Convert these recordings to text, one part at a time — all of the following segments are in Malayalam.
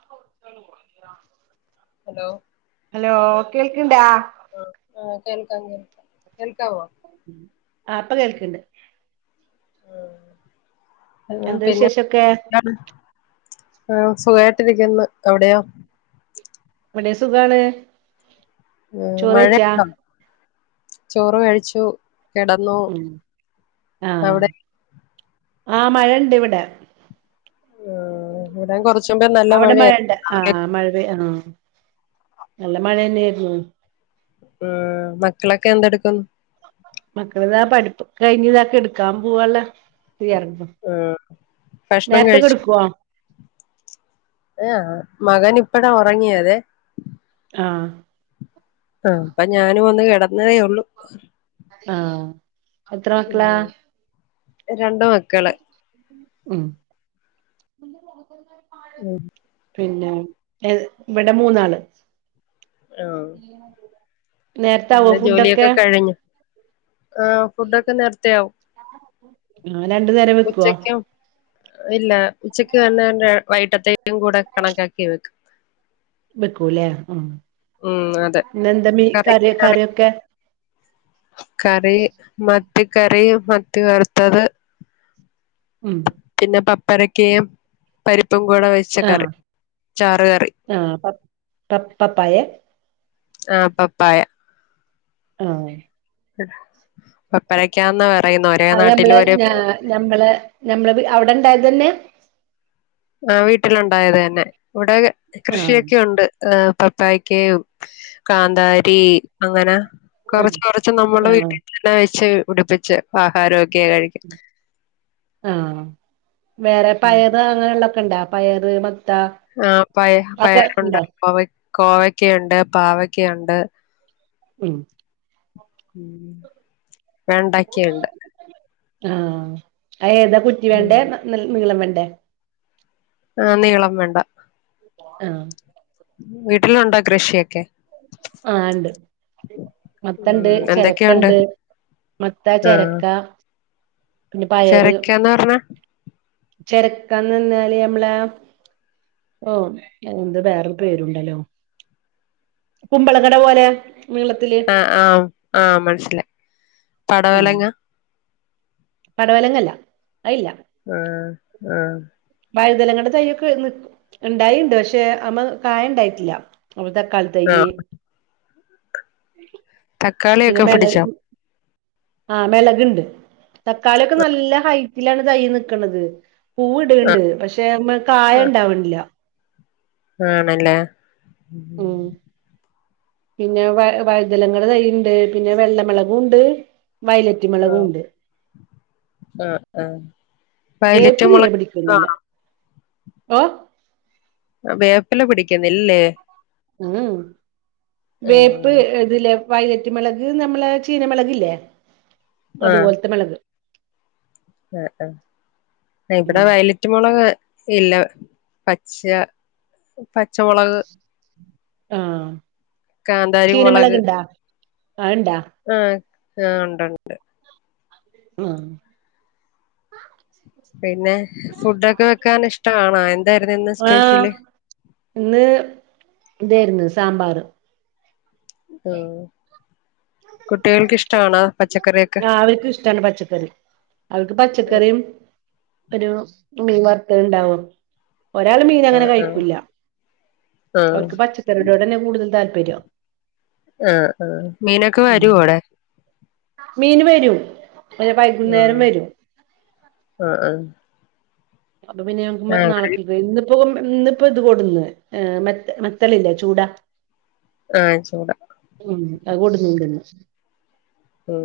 [unintelligible] ഹലോ ഹലോ കേൾക്ക്‌ണ്ടാ ആ ആഹ് കേൾക്ക കേ കേൾക്കാവോ ആ പ്പ കേൾക്കണ്ട് ഉം എന്താ പിന്നെ വിശേഷൊക്കെ ആ സുഖായിട്ടിരിക്കന്ന് അവിടെയാ ഇവിടെ സുഖാണ് ഉ ചോറെയ്ച്ചാ മഴണ്ട ചോറ് കഴിച്ചു കിടന്നു ഉം ആ അവിടെ ആ മഴണ്ട് ഇവിടെ ആഹ് ഇവിടേം കൊറച്ച് മുമ്പേ നല്ല അവിടെ മഴയായിരുന്നു മഴണ്ട ആ രാവിലെ മഴ പെയ്യ ആഹ് നല്ല മഴ തന്നെയായിരുന്നു ഉം മക്കളൊക്കെ എന്തെടുക്കും മക്കളിതാ പഠിപ്പ് കഴിഞ് ഇത കെടുക്കാൻ പോവല്ല [unintelligible] ആഹ് ഭക്ഷണം നേരത്തെെ കഴിച്ചു എടുക്കുവോ ആ മകൻ ഇപ്പടാ ഉറങ്ങിയതെ ആഹ് ആ അപ്പൊ ഞാനും ഒന്ന് കിടന്നതേ ഉള്ളൂ ആഹ് എത്ര മക്കളാ ഉം രണ്ട് മക്കള് ഉം ഉം പിന്നെ എ ഇവിടെ മൂന്നാള് ആഹ് നേരത്തെ ആവോ പിന്നെ ഫുഡ് ഒക്കെ ജോലിയൊക്കെ കഴിഞ്ഞു ആഹ് ഫുഡൊക്കെ നേരത്തെയാവും ആ രണ്ടു നേരം വെക്കോ ഉച്ചക്കും ഇല്ല ഉച്ചക്ക് വന്നാണ്ടെ വൈട്ടത്തേക്കും കൂടെ കണക്കാക്കി വെക്കും വെക്കൂല്ലേ ഉം ഉം അതെ പിന്നെന്താ മീ കറി കറിയൊക്കെ കറി മത്തി കറി മത്തി വർത്തത് ഉം പിന്നെ പപ്പരക്കയും പരിപ്പും കൂടെ വെച്ച ആഹ് കറി ചാറ് കറി ആഹ് പപ് പപ് പപ്പായെ ആഹ് പപ്പായ ആഹ് പപ്പഴക്കാന്ന് പറയുന്നെ ഒരേ നാട്ടിലും ഒര് നമ്മളെ നമ്മള് വി അവിടെണ്ടായതന്നെ ആ വീട്ടിലുണ്ടായത് തന്നെ ഇവിടെ ആഹ് കൃഷിയൊക്കെ ഉണ്ട് ഏഹ് പപ്പായക്കയും കാന്താരി അങ്ങനെ ആഹ് കൊറച്ച് കൊറച്ച് നമ്മുടെ ആഹ് വീട്ടിൽ തന്നെ വെച്ച് പിടിപ്പിച്ച് ആഹാരൊക്കെയായിക്കും ആഹ് വേറെ ഉം പയറ് അങ്ങനെള്ളൊക്കെണ്ടാ പയറ് മത്ത ആഹ് പയ ഒക്കെ പയറുണ്ട് ഇണ്ടോ കോവ കോവക്കയുണ്ട് പാവക്കയുണ്ട് ഉം വേണ്ടക്കെയുണ്ട് ആഹ് അ ഏതാ കുറ്റി ഉം വെണ്ടേ ന നീളം വെണ്ടേ ആഹ് നീളം വെണ്ട അ വീട്ടിലുണ്ടോ കൃഷിയൊക്കെ ആഹ് ഇണ്ട് മത്തണ്ട് ഉം എന്തൊക്കെയുണ്ട് ചെരക്കണ്ട് മത്ത ആഹ് ചെരക്ക പിന്നെ ചെരക്കാന്ന് അർനാ ചെരക്കാന്നർഞ്ഞാല് നമ്മളെ ഓ എന്ത് വേറൊരു പേരുണ്ടല്ലോ കുമ്പളങ്ങട പോലെ നീള ആ ആഹ ആഹ മനസിലേ ഉം പടവലങ്ങ പടവലങ്ങല്ല അയില്ല ഉം ഉം വായുതലങ്ങളുടെ തൈ്യൊക്കെ നി ഇണ്ടായിണ്ട് പക്ഷെ അമ്മ കായ ഇണ്ടായിട്ടില്ല അവിടുത്തെ കളി തെയ്യ് ആഹ് തക്കാളി ഒക്കെ പിടിച്ചോ ആഹ് മെളക്ണ്ട് തക്കാളിയൊക്കെ നല്ല ഹൈറ്റിലാണ് തൈ നിക്ക്ണത് പൂവ്ട്ണ്ട് ആഹ് പക്ഷെ അയ്മ്മെ കായ ആഹ് ഇണ്ടാവ്ണില്ല ആണല്ലേ ഉം പിന്നെ വ വഴ്തലങ്ങളെ തൈയുണ്ട് പിന്നെ വെള്ളമെളകും ഉണ്ട് വയല ആഹ് മെളകുണ്ട് ആഹ് ആഹ് വയലറ്റ് വേപ്പ് തീരെ മുളക് പിടിക്കുന്നില്ല ഒ വേപ്പില പിടിക്കുന്നില്ലേ വേപ്പ് ആഹ് എതലെ വയ്ലറ്റ് മെളക് നമ്മളെ ചീന മെളക്ല്ലേ അതുപോലത്തെ മെളക് ആ ആ ഇവിടെ ഉം വയല പച്ചമൊളക് ഇല്ല പച്ച പച്ചമൊളക് ആഹ് കാന്താരി ചീനമേളക്ണ്ടാ അത് ഇണ്ടാ ആ ആ ഉണ്ടണ്ട് ആഹ പിന്നെ ഫുഡൊക്കെ വെക്കാൻ ഇഷ്ടമാണോ എന്തായിരുന്നു ഇന്ന് ആഹ് സ്പെഷ്യല്ി ഇന്ന് ഇതായിരുന്നു സാമ്പാർ ആ കുട്ടികൾക്ക്ിഷ്ടണ പച്ചക്കറിയൊക്കെ ആ അവർക്ക് ഇഷ്ടമാണ് പച്ചക്കറി അവർക്ക് പച്ചക്കറിയും ഒരു മീൻ വർത്ത ഉണ്ടാവും ഒരാള് മീനങ്ങനെ ആഹ് ആഹ് കഴിക്കുല്ല ആഹ് ഓര്ക്ക് പച്ചക്കറിയ്യോടെന്നെ കൂടുതല് താല്പര്യം ആഹ് ആഹ് മീനൊക്കെ ഉം വരോ അവ്ടെ? മീന് വരും ഒര് വൈകുന്നേരം വരും ആഹ് ആഹ് അപ്പൊ പിന്നെ ആഹ് നമ്മക്ക് ആഹ് ഇവിടെ നാളെക്ക് ഇന്നിപ്പൊ ഇന്നിപ്പൊ ഇത് കൊടന്ന് ഏഹ് മറ്റേ മ ളില്ലെ ചൂട ആഹ് ചൂട ഉം അത് കൊണ്ടുന്നേക്കുന്ന് ഉം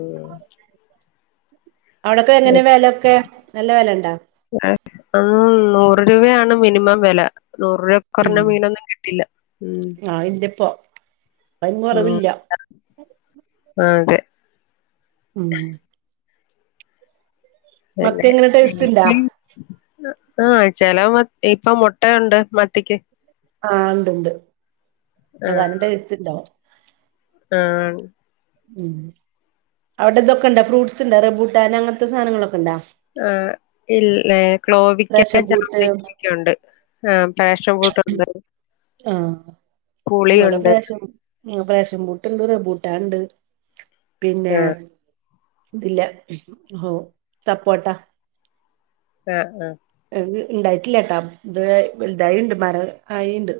അവിടൊക്കെ എങ്ങനാ വെലൊക്കെ നല്ല വെലണ്ടോ ആഹ് നൂറ് രൂപയാണ് മിനിമം വെല നൂറ് രൂപെ കൊറഞ്ഞ മീനൊന്നും കിട്ടില്ല ഉം ആഹ് അയിന്റപ്പൊ അയും ഉം കൊറവില്ല ആഹ് അതെ ഉം മത്തി അതന്നെ എങ്ങനെ ടേസ്റ്റ് ഇണ്ടാ [unintelligible] ആഹ് ചെല മത് ഇപ്പൊ മൊട്ടയൊണ്ട് മത്തിക്ക് ആ ഇണ്ട് ഇണ്ട് [unintelligible] അഹ് ആൺ ഉം അവിടിതൊക്കെണ്ടൊ ഫ്രൂട്ട്സ്ണ്ടൊ റെംബൂട്ടാന് അങ്ങനത്തെ സാനങ്ങളൊക്കെണ്ടോ? ആഹ് ഇല്ലേ ക്ലോവിക്ക പാഷൻ ബൂട്ട് ചാമ്പയ്ക്കൊക്കെയുണ്ട് ആഹ് പാഷൻ ഫ്രൂട്ടുണ്ട് ആഹ് പുളിയുണ്ട് [unintelligible] ആ പ്രേഷൻഫ്രൂട്ട്ണ്ട് റംബൂട്ടാണ്ട് പിന്നെ ആഹ് ഇല്ല ഹൊ സപ്പോട്ട ആഹ് ആഹ് ഇത് ഇണ്ടായിട്ടില്ലാട്ടോ ഇത് വല്തായിണ്ട് മരം ആയിണ്ട്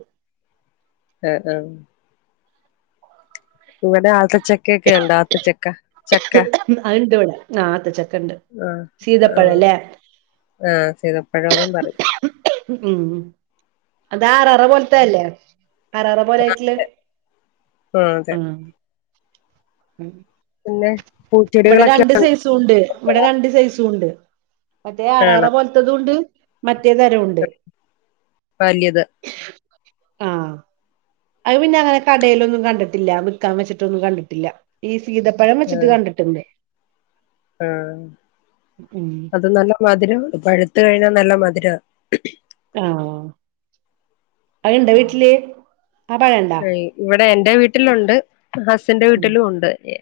ആഹ് ആഹ് ഇവിടെ ആത്തച്ചക്കയൊക്കെയുണ്ട് ആത്തച്ചക്ക ചക്ക ഉം അത്ണ്ട്വ്ടെ ആഹ് ആത്തച്ചക്കണ്ട് ആഹ് ആഹ് ആഹ് സീതപ്പഴോന്നും പറിം ഉം അതാറാറ പോലത്തെല്ലേ അരാറ പെരേക്ക് ഇല്ലെഹ് ആഹ് ഉം പിന്നെ ഇവിടെ പൂച്ചെടികളൊക്കെ രണ്ട് സൈസും ഉണ്ട് ഇവിടെ രണ്ട് സൈസുണ്ട് മറ്റേ അറാറ ആണോ പോല് ത്തേതുണ്ട് മറ്റേ തരോം ഉണ്ട് വലിയത് ആഹ് അത് പിന്നെ അങ്ങനെ കടേലൊന്നും കണ്ട്ട്ട്ല്ല വിക്കാൻ വെച്ചിട്ടൊന്നും കണ്ട്ട്ട്ല്ല ഈ സീതപ്പഴം വെച്ചിട്ട് ആഹ് കണ്ടിട്ട്ണ്ട് ആഹ് ഉം അത് നല്ല മധുരം പഴുത്ത് കഴിഞ്ഞാ നല്ല മധുരാ ആഹ് അയിണ്ടൊ വീട്ടില് ആ പഴണ്ടാ ഇവടെ എന്റെ വീട്ടിലുണ്ട് ഹസിന്റെ ഉം വീട്ടിലും ഉണ്ട് എ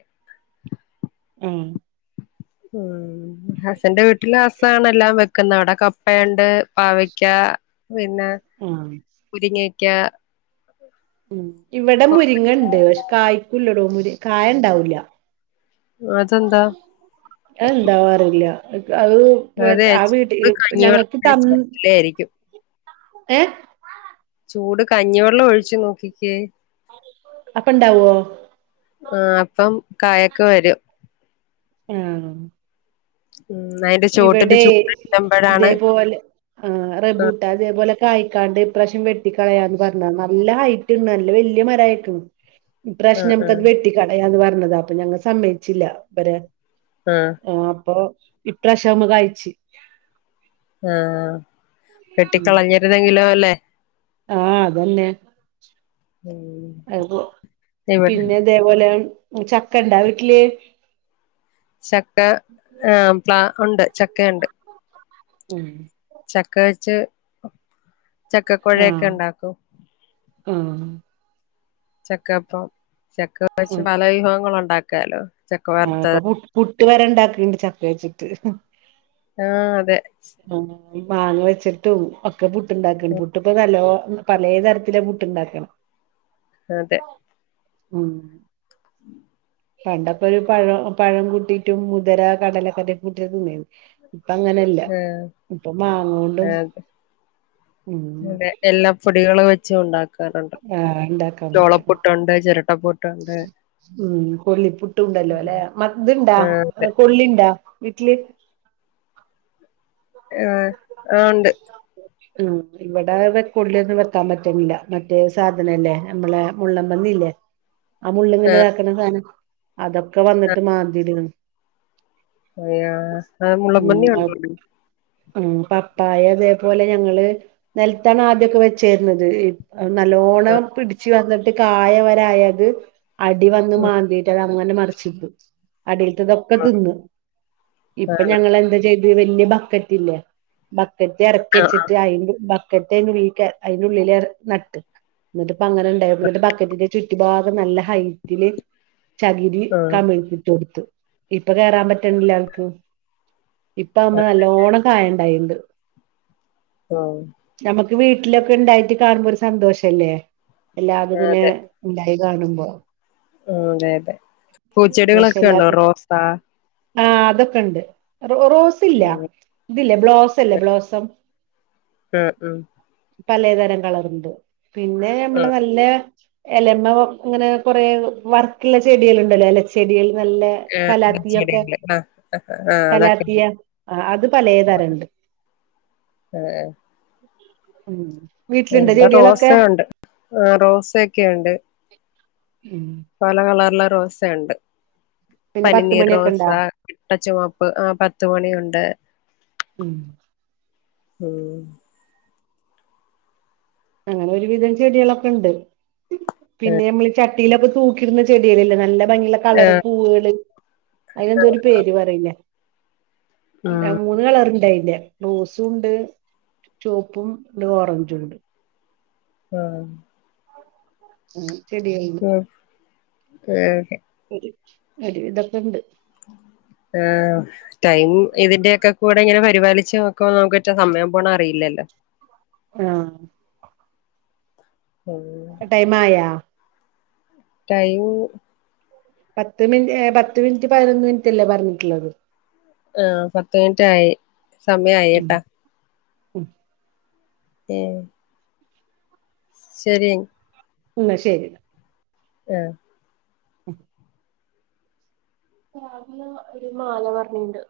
ആഹ് ആഹ് ഹസിന്റെ വീട്ടില് ഹസ്സാണ് എല്ലാം വെക്ക്ന്നെ അവടെ കപ്പയൊണ്ട് പാവയ്ക്ക പിന്നാ ആഹ് മുരിങ്ങേക്ക്യാ ഉം ഇവിടെ കോവക്ക മുരിങ്ങണ്ട് പക്ഷെ കായ്ക്കൂല്ലടോ മുരി കായണ്ടാവൂല്ല അതെന്താ എന്താവോ അറീല്ല അത് വക് അതെ ആ വീട്ടിൽ ഞങ്ങക്കിപ്പന്ന് ലേരിക്കും ഏഹ് ചൂട് കഞ്ഞിവെള്ളം ഒഴിച്ചു നോക്കിക്കേ അപ്പ ഇണ്ടാവോ ആഹ് അപ്പം കായക്ക വരും. ആഹ് ഉം അയി ഇവിടെ ഇതേപോലെ ആഹ് ആ റബ്ബൂട്ടൻ അതേപോലെ കായിക്കാണ്ട് ഇപ്രാവശ്യം വെട്ടി കളയാന്ന് പറഞ്ഞ നല്ല ഹൈ നല്ല വല്ലിയ മരം ആയിക്ണ് [inaudible] ഇപ്രാവശ്യം ആ ഞമ്മക്കത് വെട്ടിക്കളയാന്ന് പറഞ്ഞതാ അപ്പ ഞങ്ങൾ സമ്മയിച്ചില്ല ഇവര് ആഹ് ആ അപ്പൊ ഇപ്രാശൃം ആവുമ്പൊ കയിച്ച് ആഹ് വെട്ടിക്കളഞ്ഞിരുന്നെങ്കിലോ അല്ലേ ആഹ് അതന്നെ. ഉമ് [unintelligible] പിന്നെ ഇതേപോല ചക്ക ഇണ്ടാ വീട്ടില് ചക്ക ആഹ് പ്ല ഉണ്ട് ചക്ക ഉണ്ട്. ഉം ചക്ക വച്ച് ചക്കക്കൊഴയൊക്കെ ഉണ്ടാക്കും ആഹ് ചക്കപ്പം ചക്ക ആ വെച്ച് പല വിഭവങ്ങൾ ഉണ്ടാക്കാലോ ചക്ക ആ ഇപ്പൊ വറുത്തത് പു പുട്ട് വരെ ഉണ്ടാക്കും ചെരട്ട വച്ചിട്ട് ആഹ് അതെ ആ മാങ്ങ വെച്ചിട്ടും ക്കെ പുട്ട്ണ്ടാക്കണ് പുട്ട് ഇപ്പൊ നലോ പലേ തരത്തില പുട്ട്ണ്ടാക്കണ് അതെ ഉമ് [inaudible] പണ്ടപ്പോ ഒരു പഴം പഴം കൂട്ടിട്ടും മുതിര, കടലൊക്കെ, കൂട്ടിട്ട് തിന്നിന് ഇപ്പ അങ്ങനെല്ല അതെ ഇപ്പൊ മാങ്ങ കൊണ്ടും പൊടികൾ വെച്ച് ഉണ്ടാക്കാറുണ്ട് ആഹ് ഉണ്ടാക്കാൻ പറ്റും ചോളപ്പുട്ടുണ്ട്, ചിരട്ടപ്പുട്ട് ഉം കൊള്ളി പുട്ടും ഉണ്ടല്ലോ അല്ലെ ഉം ഇതുണ്ടാ ആഹ് അതെ കൊള്ളിണ്ടാ വീട്ടില് ആഹ് ആഹ് ഉണ്ട്. ഉം ഇവിടെ കൊള്ളിയൊന്നും വെക്കാൻ പറ്റുന്നില്ല മറ്റേ സാധനമില്ലേ നമ്മളേ മുള്ളൻ പന്നി ല്ലേ ആ മുള്ളിങ്ങനെ ആഹ് ഇതാക്കണ സാധനം അതൊക്കെ വന്നിട്ട് മാന്തിടണം ആഹ് മുള്ളൻ ഉം പന്നി അത് [unintelligible] ഉം പപ്പായ അതേപോലെ ഞങ്ങള് നെലത്താണ് ആദ്യൊക്കെ വെച്ചെരുന്നത് നല്ലോണം പിടിച്ചു വന്നിട്ട് കായവരായത് അടി വന്ന് മാന്തിയിട്ട് അത് അങ്ങനെ മറിച്ചിട്ടു. അടിൽത്തത് ക്കെ ആഹ് തിന്ന് ഇപ്പൊ ആണോ ഞങ്ങ എന്താ ചെയ്ത് വല്യ ബക്കറ്റി ല്ലേ ബക്കറ്റ് ഇറക്കി ആഹ് വെച്ചിട്ട് അതി ബക്കറ്റ് അതിന്റെ ഉള്ളിൽ നട്ട് എന്നിട്ടിപ്പ അങ്ങനെ ഉണ്ടായി നമ്മളൊരു ബക്കറ്റിന്റെ ചുറ്റി ഭാഗം നല്ല ഹൈറ്റില് ചകിരി കമിഴ്ത്തിട്ടുകൊടുത്ത് ഇപ്പൊ കേറാൻ പറ്റണില്ല അവർക്ക് ഇപ്പ ആവുമ്പം ആഹ് നല്ലോണം കായുണ്ടായിണ്ട് ആഹ് നമുക്ക് വീട്ടിലൊക്കെ ഉണ്ടായിട്ട് കാണുമ്പോ ഒരു സന്തോഷല്ലേ അതെ [unintelligible] ഉണ്ടായി കാണുമ്പോ ഉം അതെ അതെ പൂച്ചെടികളൊക്കെ ഉണ്ടോ റോസ് ആഹ് അതൊക്കെ ഉണ്ട് റോസ് ഇല്ല ഉം ഇതില്ലേ ബ്ലോസല്ലേ ബ്ലോസം ആഹ് ഉം പലേതരം കളറുണ്ട് പിന്നെ നമ്മള് ആഹ് നല്ലെ എലമ്മ അങ്ങനെ കൊറെ വർക്കുള്ള ചെടികൾ ഉണ്ടല്ലോ എല ചെടിയിൽ നല്ല ആഹ് കലാത്തിയൊക്കെ ചെടികള് ആഹ് ആഹ് അതൊക്കെ കലാത്തിയ ആഹ് അത് പലേ തരം ഇണ്ട് ഇവിടെ റോസ് ഉണ്ട് ആ റോസ് ഒക്കെയുണ്ട് ഉം പല കളറില റോസയുണ്ട് പിന്നെ പത്ത് പനിനീർ മണിയൊക്കെ റോസ ഇണ്ടാ മുട്ടച്ചുവപ്പ് ആ പത്തുമണിയുണ്ട് മ്മ് ഉം അങ്ങനെ ഒരുവിധം ചെടികളൊക്കെ ഉണ്ട് ആ പിന്നെ നമ്മള് ച ഭിത്തിയിലൊക്കെ തൂക്കിടുന്ന ചെടയിലല്ലേ നല്ല ഭയങ്കര ആ കളറ് പൂവുകള് അതിനെന്തോ ഒരു പേര് പറയില്ലേ പി ആ മൂ കളറണ്ടായില്ല റോസും ഉണ്ട് ചുവപ്പും ഓറഞ്ചും ഉണ്ട് ആഹ് ഉം ശരിയായില്ല ഉം, ഏഹ് ക്കെ ഒരു ഒരു വിധൊക്കെ ഉണ്ട് ആഹ് ടൈം ഇതിന്റെ ഒക്കെ കൂടെ ഇങ്ങനെ പരിപാലിച്ച് നോക്കോ നമുക്ക്‌ സമയം പോണം അറിയില്ലല്ലോ ആഹ് ഉം ടൈം ആയ ടൈം പത്ത് മിനിറ്റ് പത്ത് മിനിറ്റ് പതിനൊന്ന് മിനിറ്റ് അല്ലേ പറഞ്ഞിട്ടുള്ളത്. ആഹ് പത്ത് മിനിറ്റ് ആയി സമയായി ഉം കേട്ടാ ഉം ഏഹ് ശരി എന്ന ശരി ആഹ് മ്മ് രാവിലെ ഒരു മാലവർണയുണ്ട്